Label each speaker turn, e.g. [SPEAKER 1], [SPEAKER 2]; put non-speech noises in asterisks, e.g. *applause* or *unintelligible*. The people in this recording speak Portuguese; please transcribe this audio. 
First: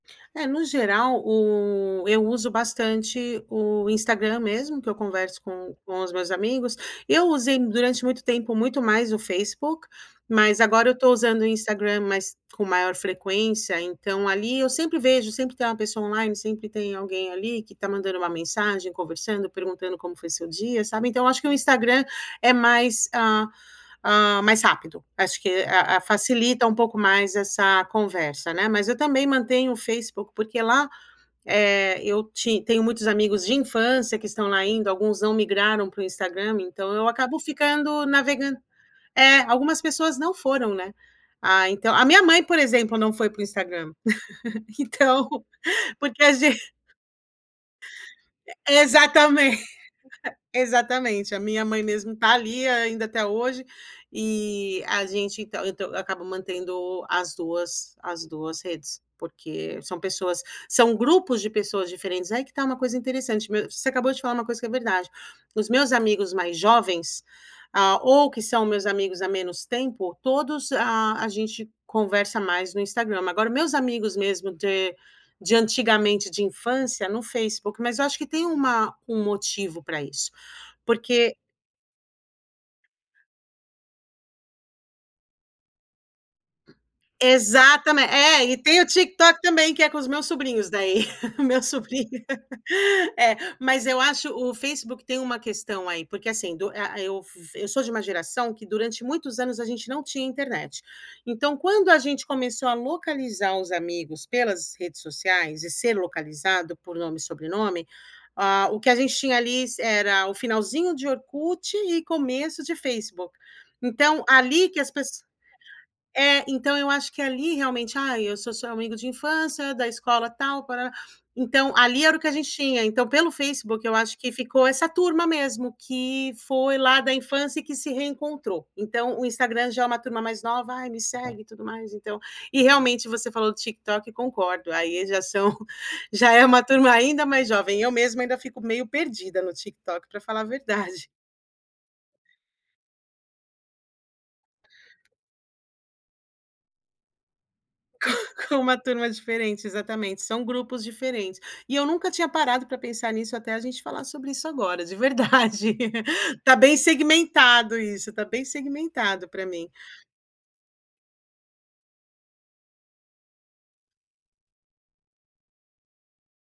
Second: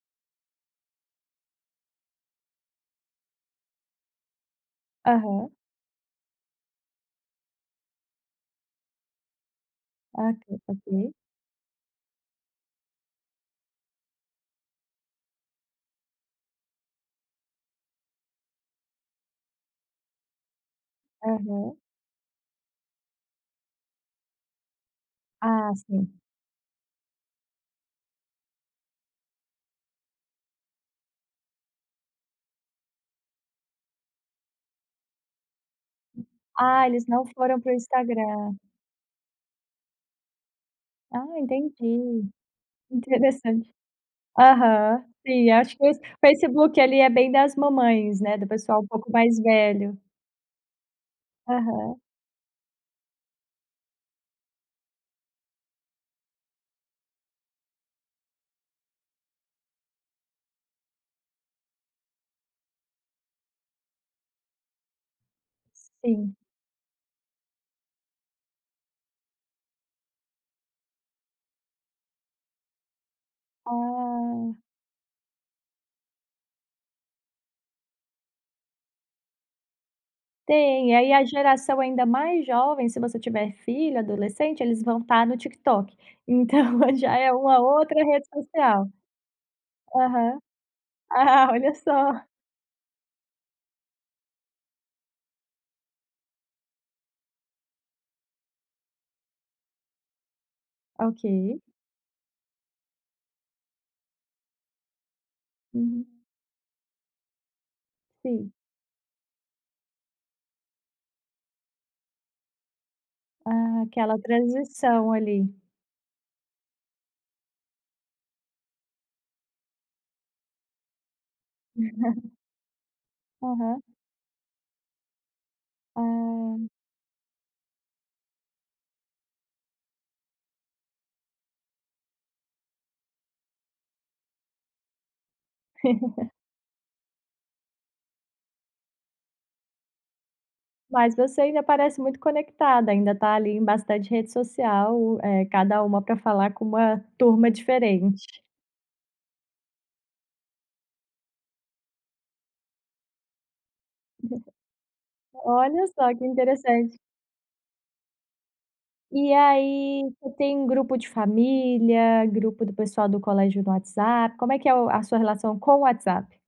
[SPEAKER 1] É, no geral o eu uso bastante o Instagram mesmo, que eu converso
[SPEAKER 2] Aham.
[SPEAKER 1] com com os meus amigos. Eu usei durante muito tempo, muito mais o Facebook,
[SPEAKER 2] Ah,
[SPEAKER 1] mas agora eu tô
[SPEAKER 2] *unintelligible*
[SPEAKER 1] usando o Instagram, mas com maior frequência, então ali eu sempre vejo, sempre tem um pessoa online, sempre tem alguém ali que tá mandando uma mensagem, conversando, perguntando como foi seu dia, sabe. Então eu acho que o
[SPEAKER 2] Aham.
[SPEAKER 1] Instagram é mais, hã hã, mais rápido. Acho que
[SPEAKER 2] Ah,
[SPEAKER 1] a a
[SPEAKER 2] sim.
[SPEAKER 1] facilita um pouco mais essa conversa, né. Mas eu também mantenho o Facebook porque lá, eh, eu ti tenho muitos amigos de infância que estão lá ainda, alguns não migraram para o Instagram,
[SPEAKER 2] Ah,
[SPEAKER 1] então eu
[SPEAKER 2] eles não
[SPEAKER 1] acabo
[SPEAKER 2] foram para o
[SPEAKER 1] ficando,
[SPEAKER 2] Instagram.
[SPEAKER 1] navegando é, algumas pessoas não foram, né.
[SPEAKER 2] Ah,
[SPEAKER 1] Ah, então a minha
[SPEAKER 2] entendi,
[SPEAKER 1] mãe, por exemplo, não foi para o
[SPEAKER 2] interessante.
[SPEAKER 1] Instagram. *laughs*
[SPEAKER 2] Aham,
[SPEAKER 1] Então,
[SPEAKER 2] sim acho que o
[SPEAKER 1] porque a gen
[SPEAKER 2] Facebook ali é bem das mamães, né, do
[SPEAKER 1] E
[SPEAKER 2] pessoal um pouco mais
[SPEAKER 1] exatamen
[SPEAKER 2] velho.
[SPEAKER 1] exatamente, a minha mãe
[SPEAKER 2] Aham.
[SPEAKER 1] mesmo tá ali ainda até hoje e a gente então então eu acabo mantendo as duas as duas redes, porque são pessoas são grupos de pessoas diferentes. Aí que tá uma coisa interessante, me você acabou de falar uma coisa que é verdade. Os meus amigos
[SPEAKER 2] Sim.
[SPEAKER 1] mais jovens, hã, ou que são meus amigos há menos tempo, todos, ah, a gente conversa mais no Instagram, mas agora meus amigos mesmo
[SPEAKER 2] Ah!
[SPEAKER 1] de de antigamente de infância, no Facebook. Mas eu acho que tem uma um motivo pra isso,
[SPEAKER 2] Tem, aí a
[SPEAKER 1] porque
[SPEAKER 2] geração ainda mais jovem, se você tiver filho adolescente, eles vão estar no TikTok. Então já é uma outra
[SPEAKER 1] Exatamen
[SPEAKER 2] rede
[SPEAKER 1] é, e tem o
[SPEAKER 2] social.
[SPEAKER 1] TikTok também que é com os meus
[SPEAKER 2] Aham.
[SPEAKER 1] sobrinhos, daí. *laughs*
[SPEAKER 2] Ah,
[SPEAKER 1] Meu
[SPEAKER 2] olha
[SPEAKER 1] sobrinho
[SPEAKER 2] só.
[SPEAKER 1] é. Mas eu acho o Facebook tem uma questão aí, porque, assim, do a eu vi eu sou de uma geração que durante muitos anos a gente não tinha internet. Então
[SPEAKER 2] Ok.
[SPEAKER 1] quando a gente começou a localizar os amigos pelas redes sociais e ser
[SPEAKER 2] Hum.
[SPEAKER 1] localizado por nome e sobrenome,
[SPEAKER 2] Sim.
[SPEAKER 1] ah, o que a gente tinha ali era o finalzinho de Orkut e começo de Facebook.
[SPEAKER 2] Ah, aquela
[SPEAKER 1] Então ali que as
[SPEAKER 2] transição
[SPEAKER 1] pesso
[SPEAKER 2] ali.
[SPEAKER 1] é ,então eu acho que ali realmente "Ai, eu sou seu amigo de infância, da escola tal". *unintelligible* Então ali era o que a
[SPEAKER 2] *laughs*
[SPEAKER 1] gente tinha, então pelo
[SPEAKER 2] Aham.
[SPEAKER 1] Facebook eu acho que ficou essa turma mesmo, que
[SPEAKER 2] Ah.
[SPEAKER 1] foi lá da infância e que se reencontrou. Então o Instagram já é uma turma mais nova "Ai, me segue e tudo mais, então". E realmente você falou do TikTok, concordo, aí já são já
[SPEAKER 2] *laughs*
[SPEAKER 1] é uma turma ainda mais jovem. Eu mesma ainda fico meio perdida no TikTok pra falar a verdade.
[SPEAKER 2] Mas você ainda parece muito conectada, ainda tá ali em bastante rede social, eh, cada uma pra falar com uma turma
[SPEAKER 1] Com
[SPEAKER 2] diferente.
[SPEAKER 1] com uma turma diferente, exatamente, são grupos diferentes. E eu nunca tinha parado pra pensar nisso até a gente falar sobre isso agora, de
[SPEAKER 2] *unintelligible*
[SPEAKER 1] verdade.
[SPEAKER 2] Olha só, que
[SPEAKER 1] *laughs* Tá bem
[SPEAKER 2] interessante.
[SPEAKER 1] segmentado isso, tá bem segmentado
[SPEAKER 2] E
[SPEAKER 1] pra mim.
[SPEAKER 2] aí tu tem um grupo de família, grupo do pessoal do colégio no WhatsApp, como é que é o a sua relação com o WhatsApp?